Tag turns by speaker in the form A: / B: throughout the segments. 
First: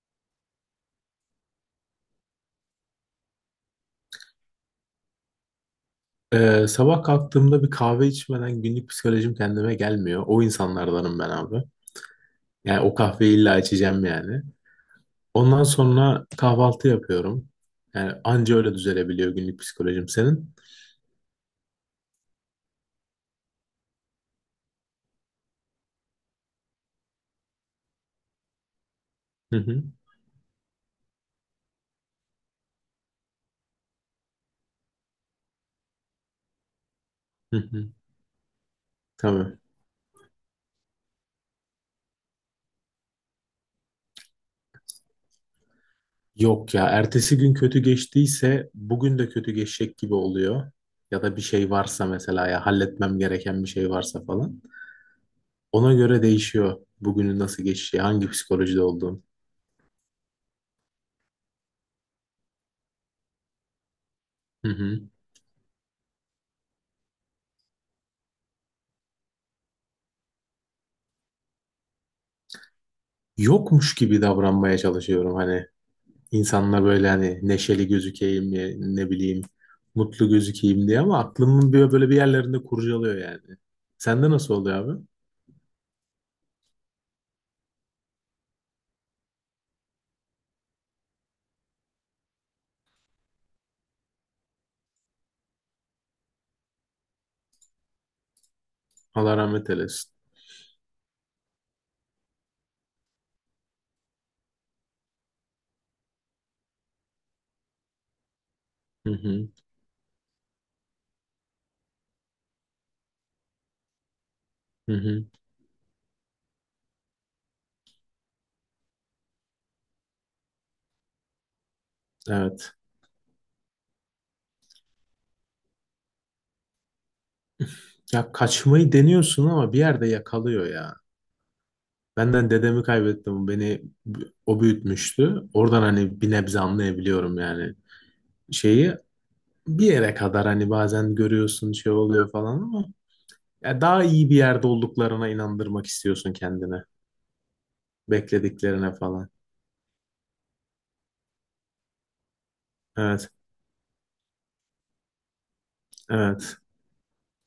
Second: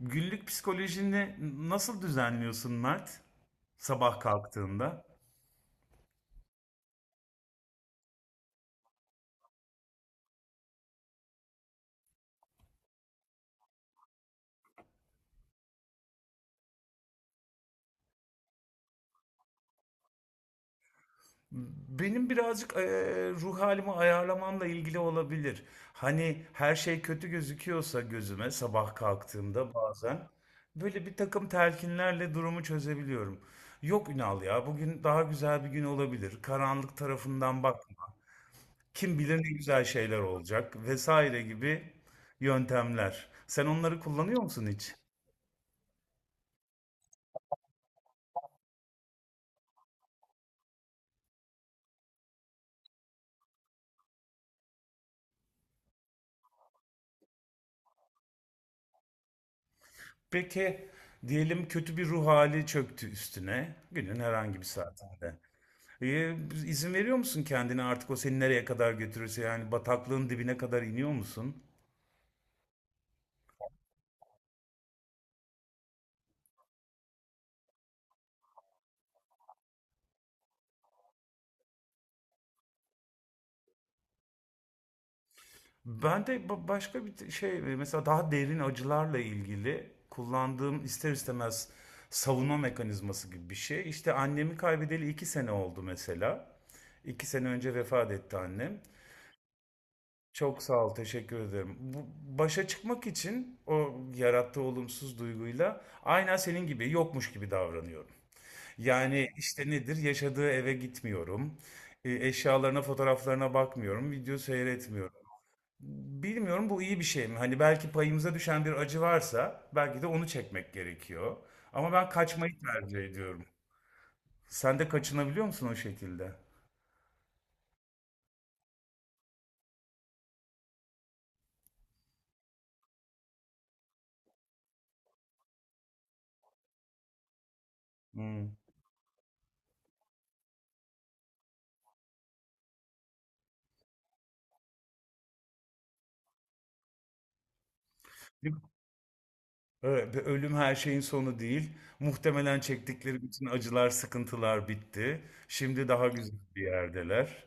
A: Günlük psikolojini nasıl düzenliyorsun Mert? Sabah kalktığında.
B: Sabah kalktığımda bir kahve içmeden günlük psikolojim kendime gelmiyor. O insanlardanım ben abi. Yani o kahveyi illa içeceğim yani. Ondan sonra kahvaltı yapıyorum. Yani anca öyle düzelebiliyor günlük psikolojim senin.
A: Benim birazcık ruh halimi ayarlamamla ilgili olabilir. Hani her şey kötü gözüküyorsa gözüme sabah
B: Hı
A: kalktığımda
B: hı,
A: bazen böyle bir takım telkinlerle durumu çözebiliyorum. Yok Ünal ya bugün daha güzel bir gün olabilir. Karanlık
B: hı
A: tarafından
B: hı.
A: bakma. Kim bilir ne
B: Tabii.
A: güzel şeyler olacak vesaire gibi yöntemler. Sen onları kullanıyor musun hiç?
B: Yok ya ertesi gün kötü geçtiyse bugün de kötü geçecek gibi oluyor. Ya da bir şey varsa mesela ya halletmem gereken bir şey varsa falan. Ona göre değişiyor bugünün nasıl geçeceği, hangi psikolojide olduğum.
A: Peki diyelim kötü bir ruh hali çöktü üstüne günün herhangi bir
B: Hı hı.
A: saatinde. Ee, izin veriyor musun kendine artık o seni nereye kadar götürürse yani bataklığın dibine kadar iniyor musun?
B: Yokmuş gibi davranmaya çalışıyorum hani insanla böyle hani neşeli gözükeyim ya, ne bileyim mutlu gözükeyim diye ama aklımın bir böyle bir yerlerinde kurcalıyor yani. Sende nasıl oluyor abi?
A: Ben de başka bir şey mesela daha derin acılarla ilgili kullandığım ister istemez savunma mekanizması gibi bir şey. İşte annemi kaybedeli 2 sene oldu mesela. 2 sene önce vefat etti annem.
B: Allah rahmet eylesin.
A: Çok sağ ol, teşekkür ederim. Bu, başa çıkmak için o yarattığı olumsuz duyguyla aynen senin gibi yokmuş gibi davranıyorum.
B: Hı
A: Yani
B: hı,
A: işte nedir? Yaşadığı eve gitmiyorum. Eşyalarına, fotoğraflarına bakmıyorum. Video
B: hı
A: seyretmiyorum.
B: hı.
A: Bilmiyorum bu iyi bir şey mi? Hani belki payımıza düşen bir acı varsa belki de onu çekmek gerekiyor. Ama ben kaçmayı
B: Evet.
A: tercih ediyorum. Sen de kaçınabiliyor musun o şekilde?
B: Ya kaçmayı deniyorsun ama bir yerde yakalıyor ya. Benden dedemi kaybettim. Beni o büyütmüştü. Oradan hani bir nebze anlayabiliyorum yani.
A: Hmm.
B: Şeyi bir yere kadar hani bazen görüyorsun şey oluyor falan ama ya daha iyi bir yerde olduklarına inandırmak istiyorsun kendini. Beklediklerine falan.
A: Evet, ve ölüm her şeyin sonu değil. Muhtemelen çektikleri
B: Evet,
A: bütün acılar, sıkıntılar bitti. Şimdi daha güzel
B: evet.
A: bir yerdeler.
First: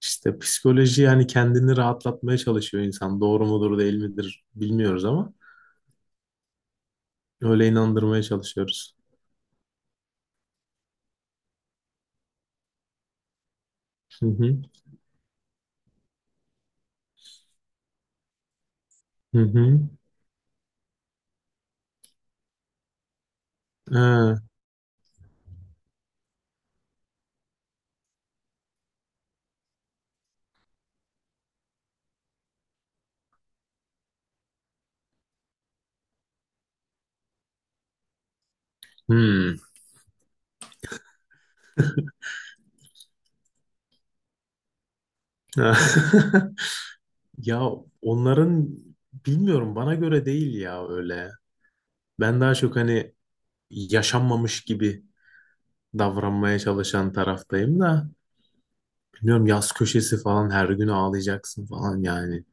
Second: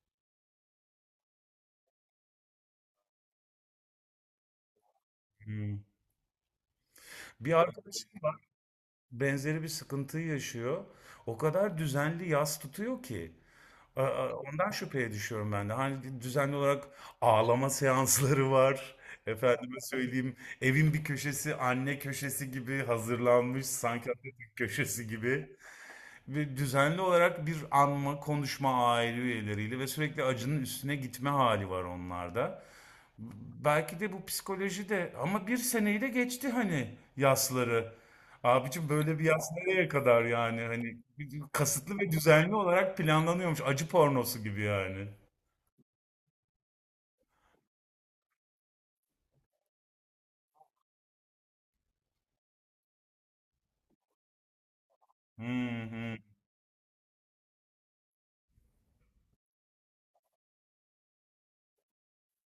B: İşte psikoloji yani kendini rahatlatmaya çalışıyor insan. Doğru mudur değil midir bilmiyoruz ama
A: Hmm. Bir
B: öyle
A: arkadaşım
B: inandırmaya
A: var,
B: çalışıyoruz.
A: benzeri bir sıkıntıyı yaşıyor. O kadar düzenli yas tutuyor ki.
B: Hı hı.
A: Ondan şüpheye düşüyorum ben de. Hani düzenli olarak ağlama seansları var.
B: Hı hı.
A: Efendime söyleyeyim, evin bir köşesi anne köşesi gibi hazırlanmış, sanki
B: Ha,
A: Atatürk köşesi gibi. Ve düzenli olarak bir anma, konuşma aile üyeleriyle ve sürekli acının üstüne gitme hali var onlarda. Belki de bu psikoloji de ama bir seneyi de geçti hani yasları. Abicim böyle bir yas
B: hmm.
A: nereye kadar yani hani kasıtlı ve düzenli olarak planlanıyormuş acı pornosu gibi yani.
B: Ya onların bilmiyorum bana göre değil ya öyle. Ben daha çok hani yaşanmamış gibi
A: Hı hı.
B: davranmaya çalışan taraftayım da. Bilmiyorum yaz köşesi falan her gün ağlayacaksın falan yani.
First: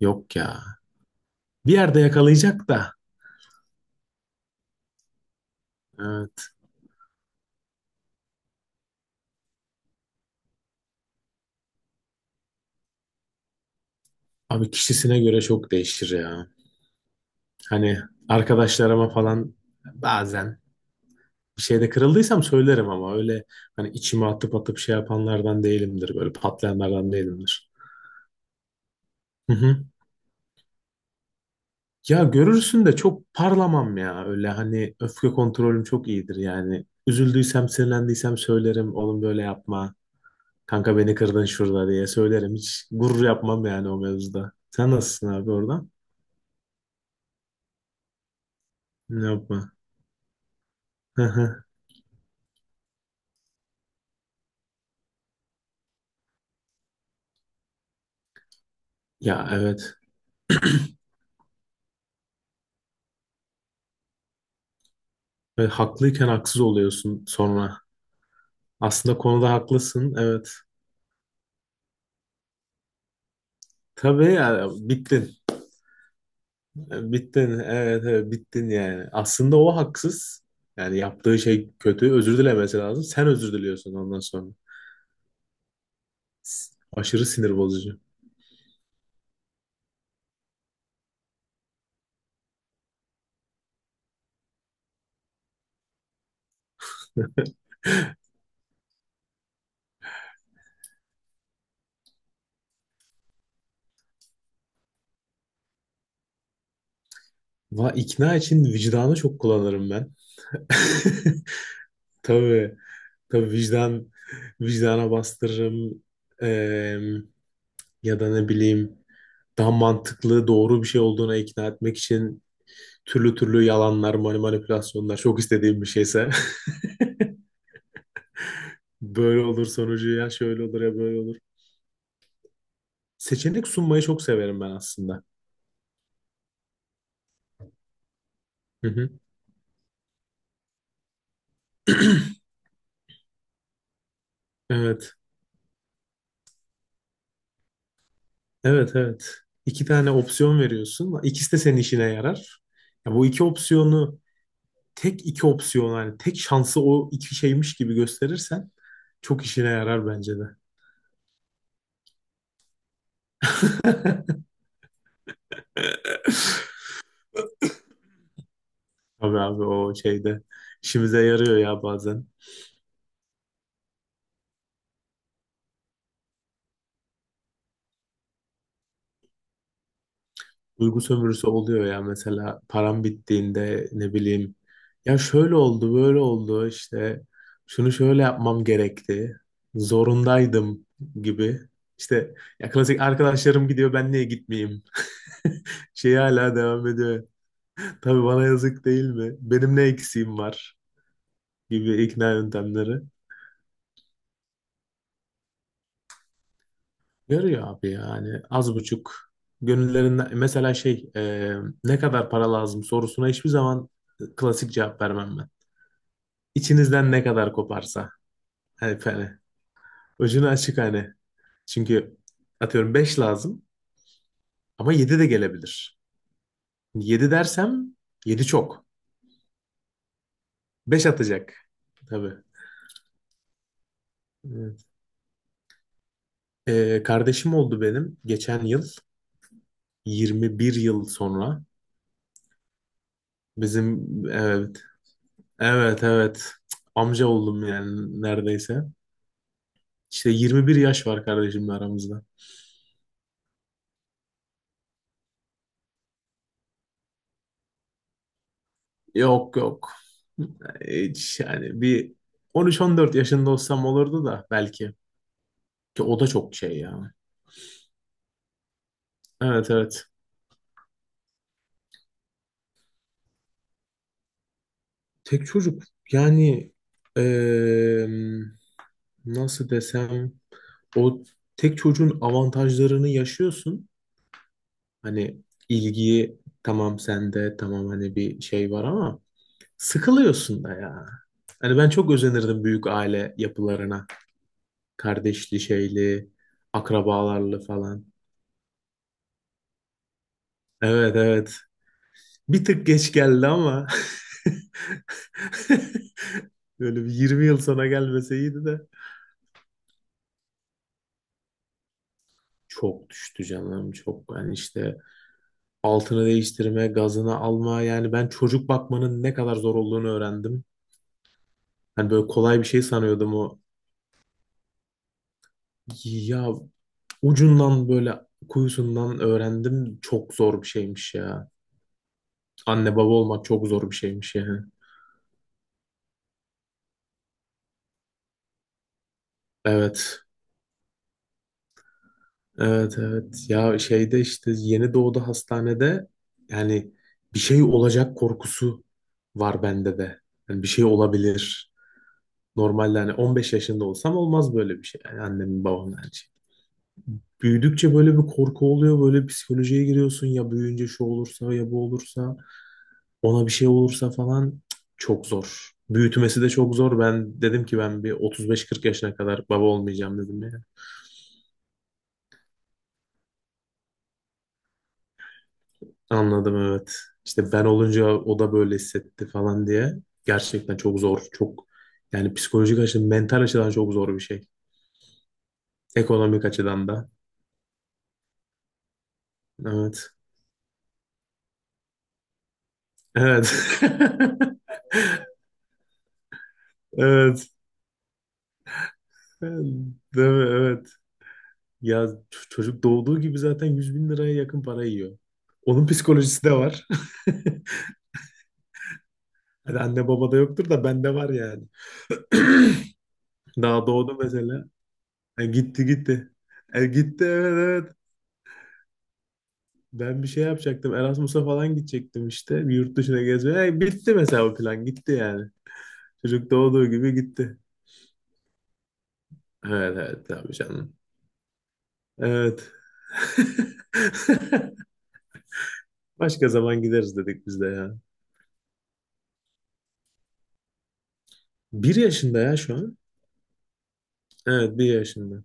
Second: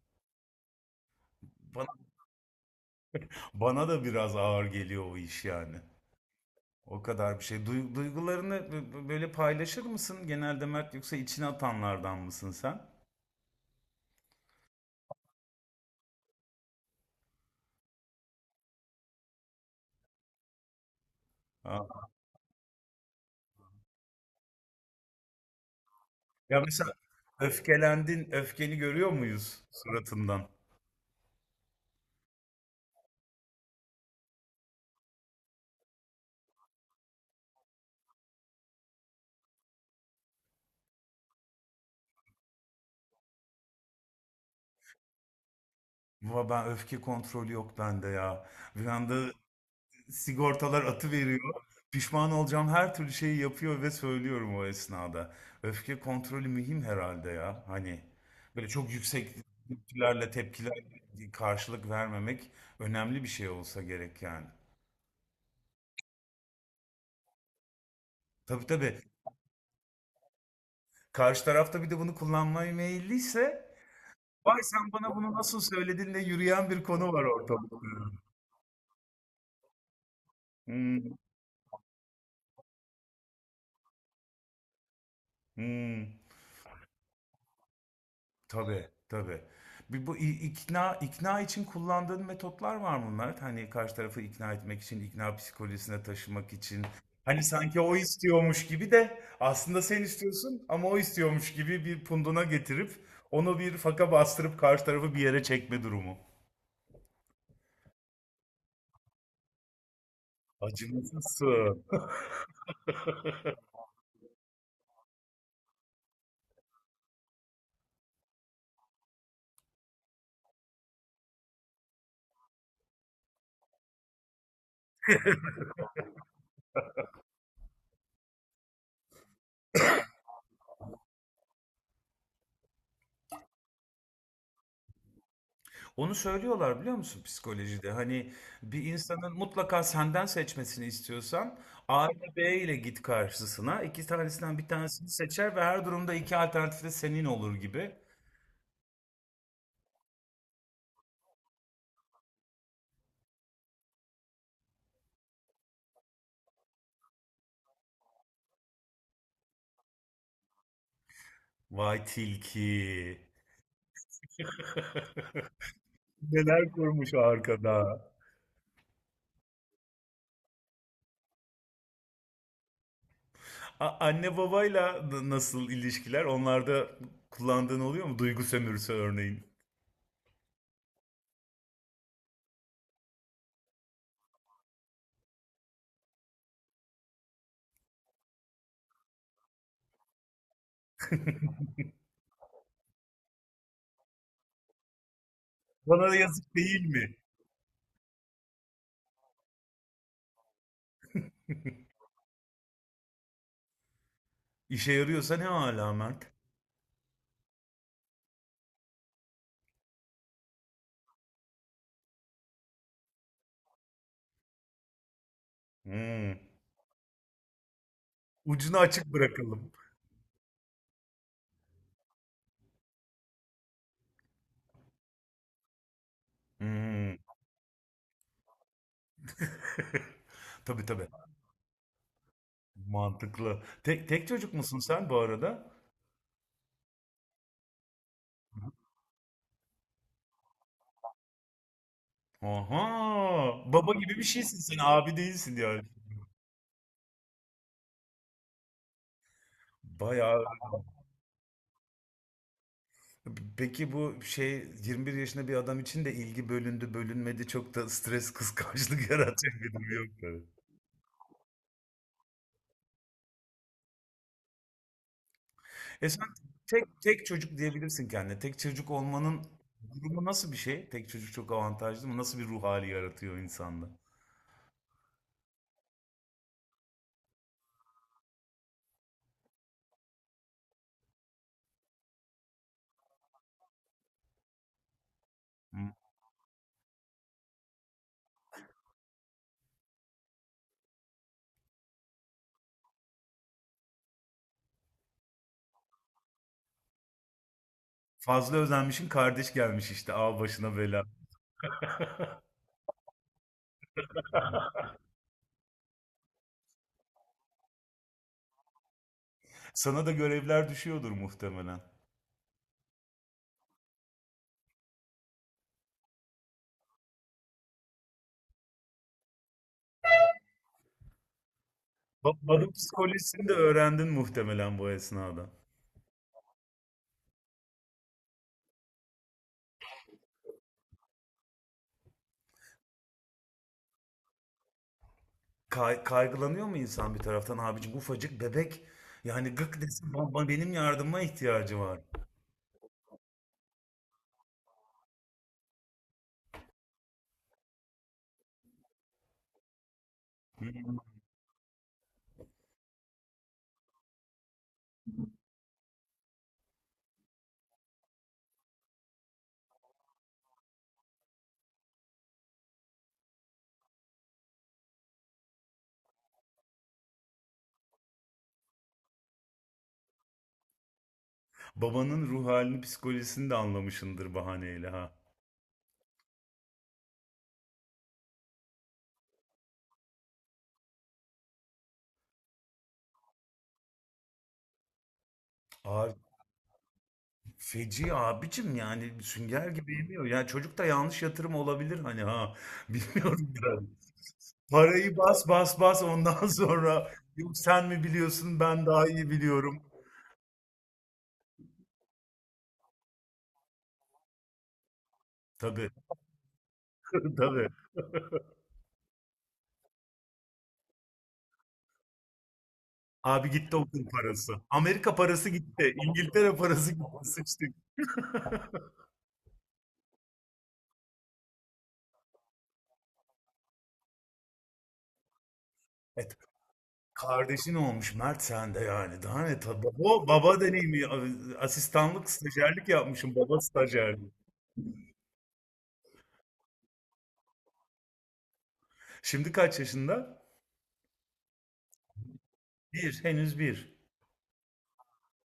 B: Yok ya. Bir
A: Bana,
B: yerde yakalayacak da.
A: bana da biraz ağır geliyor o iş yani.
B: Evet.
A: O kadar bir şey. Duygularını böyle paylaşır mısın genelde Mert yoksa içine atanlardan mısın sen?
B: Abi kişisine göre çok değişir ya. Hani arkadaşlarıma falan bazen bir şeyde kırıldıysam söylerim ama öyle hani içime atıp atıp şey yapanlardan değilimdir. Böyle
A: Ya mesela
B: patlayanlardan değilimdir.
A: öfkelendin, öfkeni görüyor
B: Hı
A: muyuz
B: hı.
A: suratından?
B: Ya görürsün de çok parlamam ya. Öyle hani öfke kontrolüm çok iyidir yani. Üzüldüysem, sinirlendiysem söylerim. Oğlum böyle yapma. Kanka beni kırdın şurada diye söylerim. Hiç gurur yapmam yani o mevzuda. Sen nasılsın abi orada?
A: Baba ben öfke kontrolü yok bende ya. Bir
B: Ne
A: anda
B: yapma.
A: sigortalar atı
B: Hı
A: veriyor.
B: hı.
A: Pişman olacağım her türlü şeyi yapıyor ve söylüyorum o esnada. Öfke kontrolü mühim herhalde ya. Hani böyle çok yüksek
B: Ya evet.
A: tepkilerle tepkiler karşılık vermemek önemli bir şey olsa gerek yani.
B: Ve haklıyken haksız oluyorsun sonra.
A: Tabii, tabii.
B: Aslında konuda haklısın. Evet.
A: Karşı tarafta bir de bunu kullanmaya meyilliyse
B: Tabii
A: vay
B: ya
A: sen bana bunu
B: bittin.
A: nasıl söyledin de yürüyen bir konu var
B: Bittin.
A: ortalıkta.
B: Evet, evet bittin yani. Aslında o haksız. Yani
A: Hmm,
B: yaptığı şey kötü. Özür dilemesi lazım. Sen özür diliyorsun ondan sonra.
A: hmm.
B: Aşırı sinir bozucu.
A: Tabii, tabii. Bir bu ikna için kullandığın metotlar var mı Mert? Hani karşı tarafı ikna etmek için, ikna psikolojisine taşımak için. Hani sanki o istiyormuş gibi de aslında sen istiyorsun ama o istiyormuş gibi bir punduna getirip onu bir faka bastırıp karşı tarafı bir yere çekme durumu.
B: Va ikna için vicdanı çok kullanırım ben.
A: Acımasızsın.
B: Tabii. Tabii vicdan vicdana bastırırım. Eee, Ya da ne bileyim daha mantıklı doğru bir şey olduğuna ikna etmek için türlü türlü yalanlar, manipülasyonlar çok istediğim bir şeyse böyle olur sonucu ya şöyle olur ya böyle olur. Seçenek sunmayı çok severim ben aslında.
A: Onu söylüyorlar biliyor musun psikolojide? Hani bir
B: Hı hı.
A: insanın mutlaka senden seçmesini istiyorsan A ile B ile git karşısına. İki tanesinden bir tanesini
B: Evet.
A: seçer ve her durumda iki alternatif de senin olur gibi.
B: Evet evet. İki tane opsiyon veriyorsun. İkisi de senin işine yarar. Ya bu iki opsiyonu tek iki opsiyon yani tek şansı o iki şeymiş gibi gösterirsen çok işine yarar bence de.
A: Vay tilki. Neler kurmuş arkada.
B: Tabii abi o şeyde işimize yarıyor ya bazen.
A: Anne babayla da nasıl ilişkiler? Onlarda kullandığın oluyor mu? Duygu sömürüsü örneğin.
B: Duygu sömürüsü oluyor ya mesela param bittiğinde ne bileyim ya şöyle oldu böyle oldu işte şunu şöyle yapmam gerekti. Zorundaydım gibi. İşte ya klasik arkadaşlarım gidiyor ben niye gitmeyeyim?
A: Bana da
B: Şeyi
A: yazık
B: hala
A: değil
B: devam
A: mi?
B: ediyor. Tabii bana yazık değil mi? Benim ne eksiğim var gibi ikna yöntemleri.
A: İşe yarıyorsa ne hala Mert?
B: Görüyor abi yani az buçuk gönüllerinden mesela şey ne kadar para lazım sorusuna hiçbir zaman klasik cevap vermem ben.
A: Hmm.
B: İçinizden ne kadar koparsa
A: Ucunu
B: hani,
A: açık
B: hani
A: bırakalım.
B: ucunu açık hani çünkü atıyorum 5 lazım ama yedi de gelebilir.
A: Hmm.
B: Yedi dersem 7 çok,
A: Tabii,
B: 5
A: tabii.
B: atacak tabii.
A: Mantıklı. Tek, tek çocuk musun
B: Evet.
A: sen bu arada?
B: E, kardeşim oldu benim geçen yıl 21 yıl sonra
A: Aha. Baba
B: bizim.
A: gibi bir şeysin sen.
B: Evet
A: Abi değilsin yani.
B: evet evet, amca oldum yani neredeyse. İşte
A: Bayağı.
B: 21 yaş var kardeşimle aramızda.
A: Peki bu şey 21 yaşında bir adam için de ilgi bölündü bölünmedi çok da stres kıskançlık yaratan
B: Yok
A: bir durum
B: yok.
A: yok tabii.
B: Hiç yani bir 13-14 yaşında olsam olurdu da belki. Ki
A: E
B: o
A: sen
B: da çok şey
A: tek,
B: yani.
A: tek çocuk diyebilirsin kendine. Tek çocuk olmanın
B: Evet evet.
A: durumu nasıl bir şey? Tek çocuk çok avantajlı mı? Nasıl bir ruh hali yaratıyor insanda?
B: Tek çocuk yani eee, nasıl desem o tek çocuğun avantajlarını yaşıyorsun. Hani ilgiyi tamam sende tamam hani bir şey var ama sıkılıyorsun da ya. Hani ben çok özenirdim büyük aile yapılarına. Kardeşli şeyli, akrabalarlı falan.
A: Fazla özenmişin kardeş gelmiş işte al başına bela.
B: Evet evet. Bir tık geç geldi ama böyle bir 20 yıl sonra gelmeseydi de.
A: Sana da görevler düşüyordur muhtemelen.
B: Çok düştü canım çok. Yani işte altını değiştirme, gazını alma yani ben çocuk bakmanın ne kadar zor olduğunu öğrendim. Hani böyle kolay bir
A: Babanın
B: şey sanıyordum
A: psikolojisini de
B: o.
A: öğrendin muhtemelen bu esnada.
B: Ya ucundan böyle kuyusundan öğrendim çok zor bir şeymiş ya. Anne baba olmak çok zor bir şeymiş yani.
A: Kaygılanıyor mu insan bir taraftan abicim ufacık bebek yani gık desin
B: Evet.
A: baba benim yardıma ihtiyacı var.
B: Evet evet, ya şeyde işte yeni doğdu hastanede yani bir şey olacak korkusu var bende de. Yani bir şey
A: Hı.
B: olabilir. Normalde hani 15 yaşında olsam olmaz böyle bir şey. Yani annemin babamın her şey. Büyüdükçe böyle bir korku oluyor. Böyle psikolojiye giriyorsun ya büyüyünce şu olursa ya bu olursa ona bir şey olursa falan. Cık, çok zor. Büyütmesi de çok zor. Ben dedim ki ben bir 35-40 yaşına kadar baba olmayacağım dedim ya.
A: Babanın ruh halini psikolojisini de anlamışındır bahaneyle ha.
B: Anladım evet. İşte ben olunca o da böyle hissetti falan diye. Gerçekten çok zor. Çok yani psikolojik açıdan, mental açıdan çok zor bir şey. Ekonomik açıdan da.
A: Feci abicim yani sünger gibi
B: Evet.
A: yemiyor. Yani çocuk da yanlış yatırım olabilir hani ha. Bilmiyorum
B: Evet.
A: ben. Parayı bas bas bas ondan sonra
B: Evet.
A: yok sen mi biliyorsun ben daha iyi
B: Değil
A: biliyorum.
B: mi? Evet. Ya çocuk doğduğu gibi zaten 100.000 liraya yakın para yiyor. Onun
A: Tabii
B: psikolojisi de var.
A: tabii.
B: Hadi anne baba da yoktur da bende var yani.
A: Abi gitti
B: Daha
A: okul
B: doğdu
A: parası.
B: mesela.
A: Amerika
B: E,
A: parası
B: gitti
A: gitti.
B: gitti.
A: İngiltere
B: E,
A: parası gitti.
B: gitti evet
A: Sıçtık.
B: evet. Ben bir şey yapacaktım. Erasmus'a falan gidecektim işte. Bir yurt dışına gezmeye. E, bitti mesela o plan. Gitti yani.
A: Evet,
B: Çocuk doğduğu gibi gitti.
A: kardeşin olmuş Mert sen de yani. Daha ne tabii.
B: Evet evet
A: Baba,
B: tabii
A: baba
B: canım.
A: deneyimi. Asistanlık,
B: Evet.
A: stajyerlik yapmışım. Baba stajyerlik.
B: Başka zaman gideriz dedik biz de ya.
A: Şimdi kaç yaşında?
B: Bir yaşında ya şu an.
A: Bir. Henüz bir.
B: Evet bir yaşında.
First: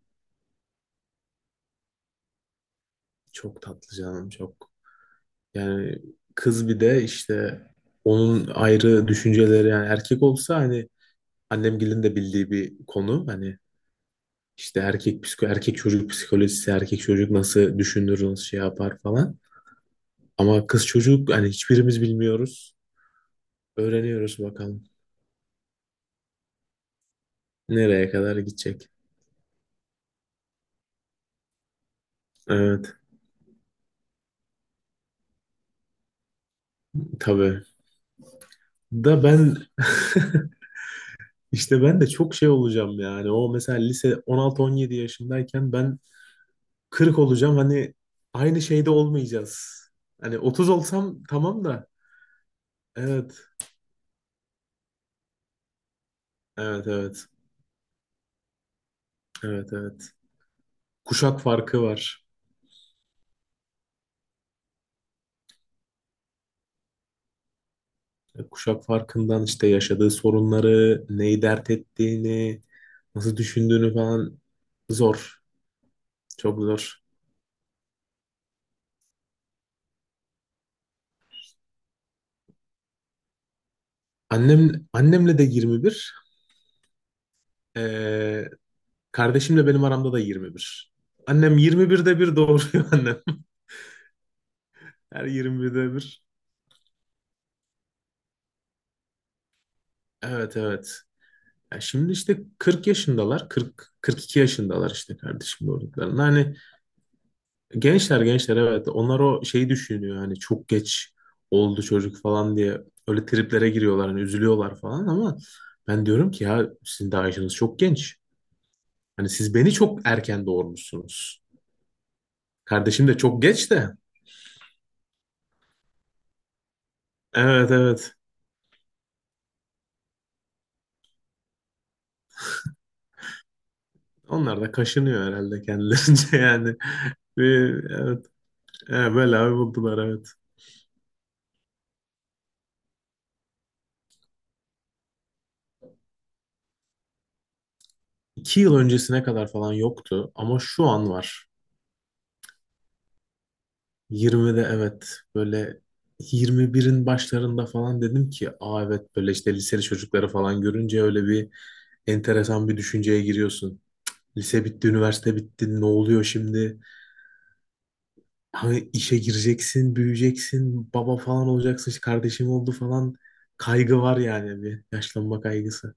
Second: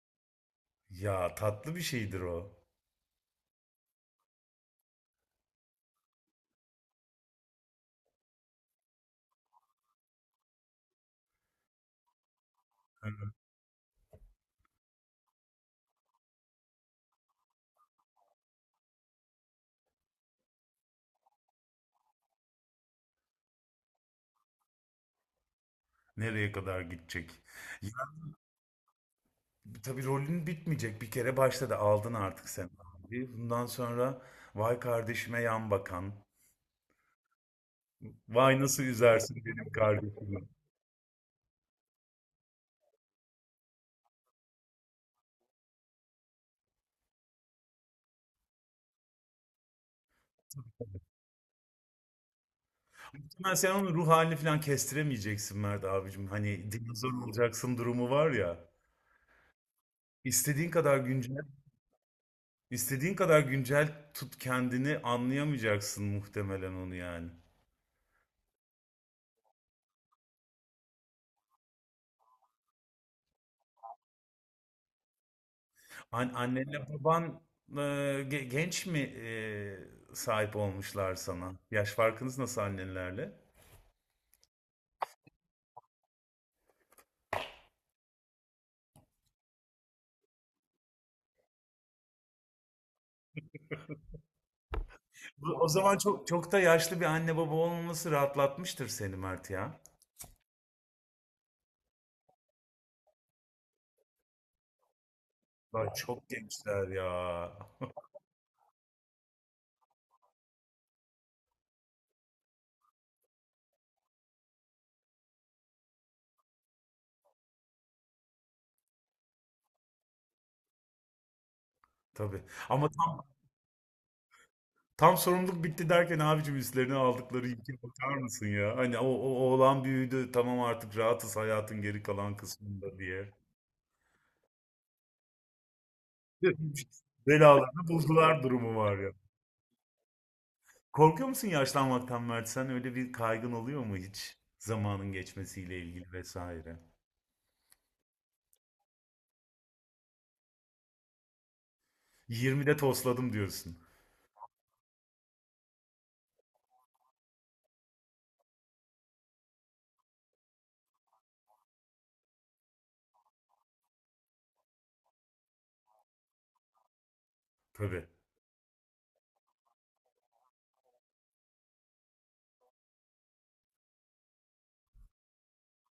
A: Ya tatlı bir şeydir o.
B: Çok tatlı canım çok. Yani kız bir de işte onun ayrı düşünceleri yani erkek olsa hani annemgilin de bildiği bir konu. Hani işte erkek psiko erkek çocuk psikolojisi, erkek çocuk nasıl düşünür, nasıl şey yapar falan. Ama kız çocuk hani hiçbirimiz bilmiyoruz. Öğreniyoruz bakalım
A: Nereye kadar gidecek? Ya
B: nereye kadar gidecek.
A: tabii rolün bitmeyecek. Bir kere başladı. Aldın artık sen
B: Evet
A: abi. Bundan sonra vay kardeşime yan bakan.
B: tabii.
A: Vay nasıl
B: Da
A: üzersin
B: ben
A: benim kardeşimi.
B: işte ben de çok şey olacağım yani. O mesela lise 16-17 yaşındayken ben 40 olacağım. Hani aynı şeyde olmayacağız. Hani 30 olsam tamam da. Evet.
A: Muhtemelen sen onun ruh halini falan kestiremeyeceksin Mert abicim. Hani
B: Evet
A: dinozor
B: evet.
A: olacaksın durumu var ya.
B: Evet evet.
A: İstediğin kadar güncel,
B: Kuşak farkı var.
A: istediğin kadar güncel tut kendini anlayamayacaksın muhtemelen onu yani.
B: Kuşak farkından işte yaşadığı sorunları, neyi dert ettiğini, nasıl düşündüğünü falan zor.
A: An
B: Çok
A: annenle
B: zor.
A: baban genç mi sahip olmuşlar sana? Yaş farkınız nasıl annenlerle?
B: Annem, annemle de 21. Ee, Kardeşimle benim aramda da 21. Annem 21'de bir doğuruyor annem. Her
A: O
B: 21'de
A: zaman
B: bir.
A: çok çok da yaşlı bir anne baba olmaması rahatlatmıştır seni Mert ya.
B: Evet evet. Ya şimdi işte 40 yaşındalar. 40, 42 yaşındalar işte kardeşim
A: Vay,
B: doğurduklarında.
A: çok
B: Hani
A: gençler ya.
B: gençler gençler evet. Onlar o şeyi düşünüyor. Hani çok geç oldu çocuk falan diye. Öyle triplere giriyorlar. Hani üzülüyorlar falan ama ben diyorum ki ya sizin daha yaşınız çok genç. Hani siz beni çok erken doğurmuşsunuz.
A: Tabii. Ama
B: Kardeşim de
A: tam
B: çok geç de.
A: Tam sorumluluk bitti derken abicim üstlerine aldıkları
B: Evet
A: yükü bakar
B: evet.
A: mısın ya? Hani o, o oğlan büyüdü tamam artık rahatız hayatın geri kalan kısmında diye.
B: Onlar da kaşınıyor herhalde kendilerince yani.
A: Belalarını
B: Evet,
A: buldular durumu var ya.
B: evet böyle abi buldular evet.
A: Korkuyor musun yaşlanmaktan Mert sen? Öyle bir kaygın oluyor mu hiç? Zamanın geçmesiyle ilgili vesaire.
B: İki yıl öncesine kadar falan yoktu ama şu an var.
A: 20'de tosladım diyorsun.
B: 20'de evet böyle 21'in başlarında falan dedim ki aa evet, böyle işte liseli çocukları falan görünce öyle bir enteresan bir düşünceye giriyorsun. Lise bitti, üniversite bitti, ne oluyor şimdi?
A: Tabii.
B: Hani işe gireceksin, büyüyeceksin, baba falan olacaksın, işte kardeşim oldu falan, kaygı var yani bir yaşlanma kaygısı.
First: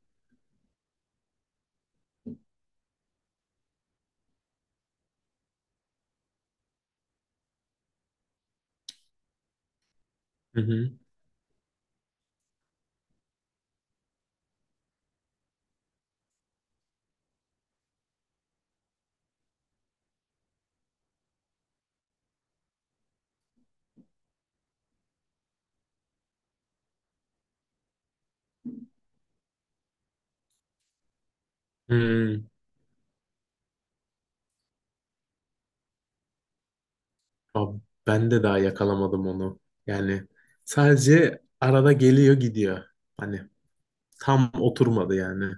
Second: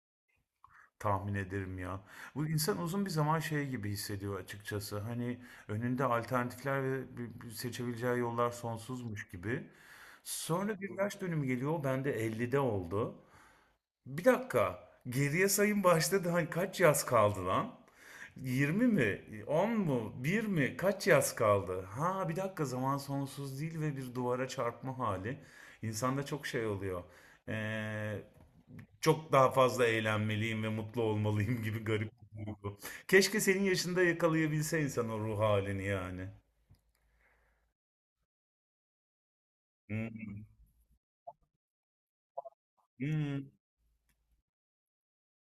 A: Tahmin ederim ya. Bu insan uzun bir zaman şey gibi hissediyor açıkçası. Hani önünde alternatifler ve bir seçebileceği yollar sonsuzmuş gibi.
B: Hı
A: Sonra
B: hı.
A: bir yaş dönümü geliyor. Ben de 50'de oldu. Bir dakika. Geriye sayım başladı. Hani kaç yaz kaldı lan? 20 mi? 10 mu? Bir mi? Kaç yaz kaldı? Ha bir dakika zaman sonsuz değil ve bir duvara çarpma hali. İnsanda çok şey oluyor. Ee, çok daha fazla eğlenmeliyim ve mutlu olmalıyım gibi garip bir
B: Hmm.
A: duygu. Keşke senin yaşında yakalayabilse insan o ruh halini yani.
B: Abi ben de daha yakalamadım onu.
A: Hı
B: Yani sadece arada geliyor gidiyor. Hani
A: hı.
B: tam oturmadı yani.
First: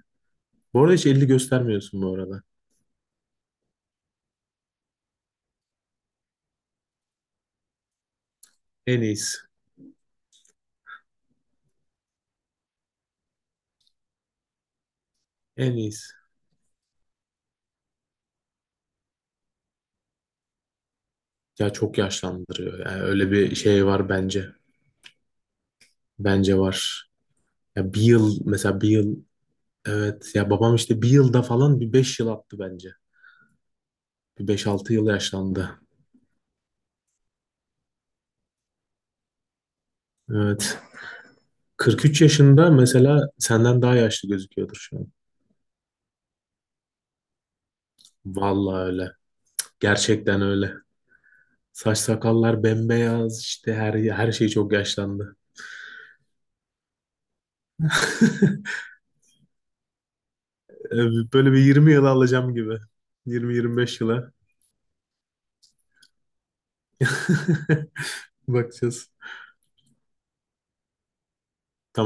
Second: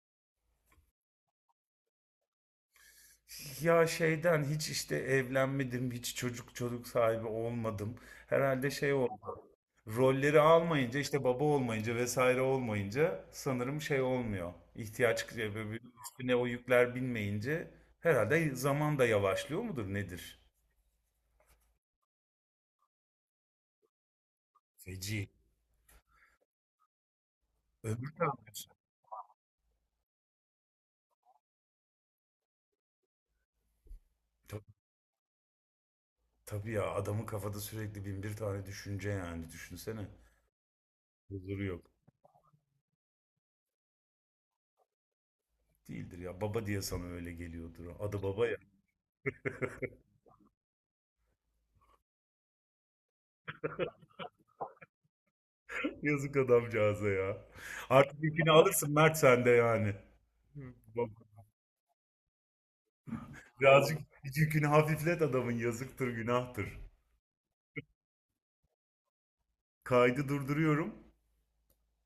B: Bu arada hiç elini göstermiyorsun bu arada.
A: Ya şeyden hiç işte evlenmedim, hiç çocuk çocuk sahibi olmadım. Herhalde şey
B: En iyisi.
A: oldu. Rolleri almayınca işte baba olmayınca vesaire olmayınca sanırım şey olmuyor. İhtiyaç
B: En
A: böyle
B: iyisi.
A: üstüne o yükler binmeyince herhalde zaman da yavaşlıyor mudur nedir?
B: Ya çok yaşlandırıyor. Yani öyle bir şey var bence.
A: Feci.
B: Bence var. Ya bir
A: Ömür de
B: yıl
A: alıyorsun.
B: mesela bir yıl, evet, ya babam işte bir yılda falan bir beş yıl attı bence. Bir
A: Ta-
B: beş altı yıl yaşlandı.
A: Tabii ya adamın kafada sürekli bin bir tane düşünce yani düşünsene.
B: Evet.
A: Huzuru yok.
B: 43 yaşında mesela senden daha yaşlı gözüküyordur şu an.
A: Değildir ya baba diye sana öyle geliyordur. Adı baba.
B: Vallahi öyle. Gerçekten öyle. Saç sakallar bembeyaz işte her şey çok yaşlandı.
A: Yazık adamcağıza ya. Artık yükünü alırsın Mert sen de yani. Bak,
B: Böyle bir 20 yıla alacağım gibi. Yirmi yirmi
A: birazcık
B: beş yıla
A: yükünü hafiflet adamın yazıktır günahtır.
B: bakacağız.
A: Kaydı durduruyorum.
B: Tamam.